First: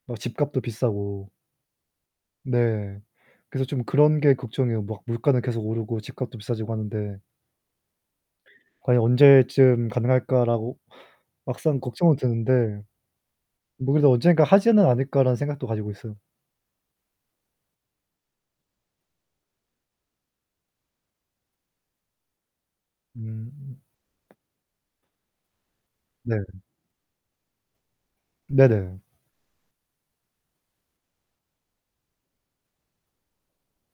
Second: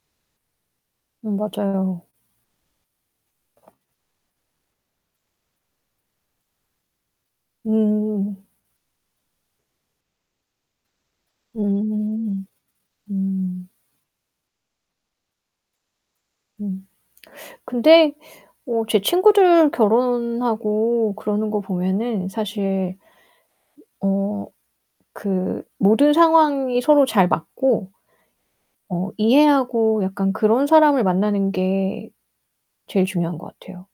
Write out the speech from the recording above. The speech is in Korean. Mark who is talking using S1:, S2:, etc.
S1: 뭐 집값도 비싸고.
S2: 음 맞아요.
S1: 네. 그래서 좀 그런 게 걱정이에요. 막 물가는 계속 오르고 집값도 비싸지고 하는데
S2: 음.
S1: '과연 언제쯤 가능할까?'라고 막상 걱정은
S2: 음음.
S1: 드는데
S2: 음.
S1: '뭐 그래도 언젠가 하지는 않을까?'라는 생각도 가지고 있어요.
S2: 음. 근데 어 제 친구들 결혼하고 그러는 거 보면은 사실
S1: 음.
S2: 어 그 모든
S1: 네.
S2: 상황이 서로 잘 맞고
S1: 네네.
S2: 어 이해하고 약간 그런 사람을 만나는 게 제일 중요한 것 같아요.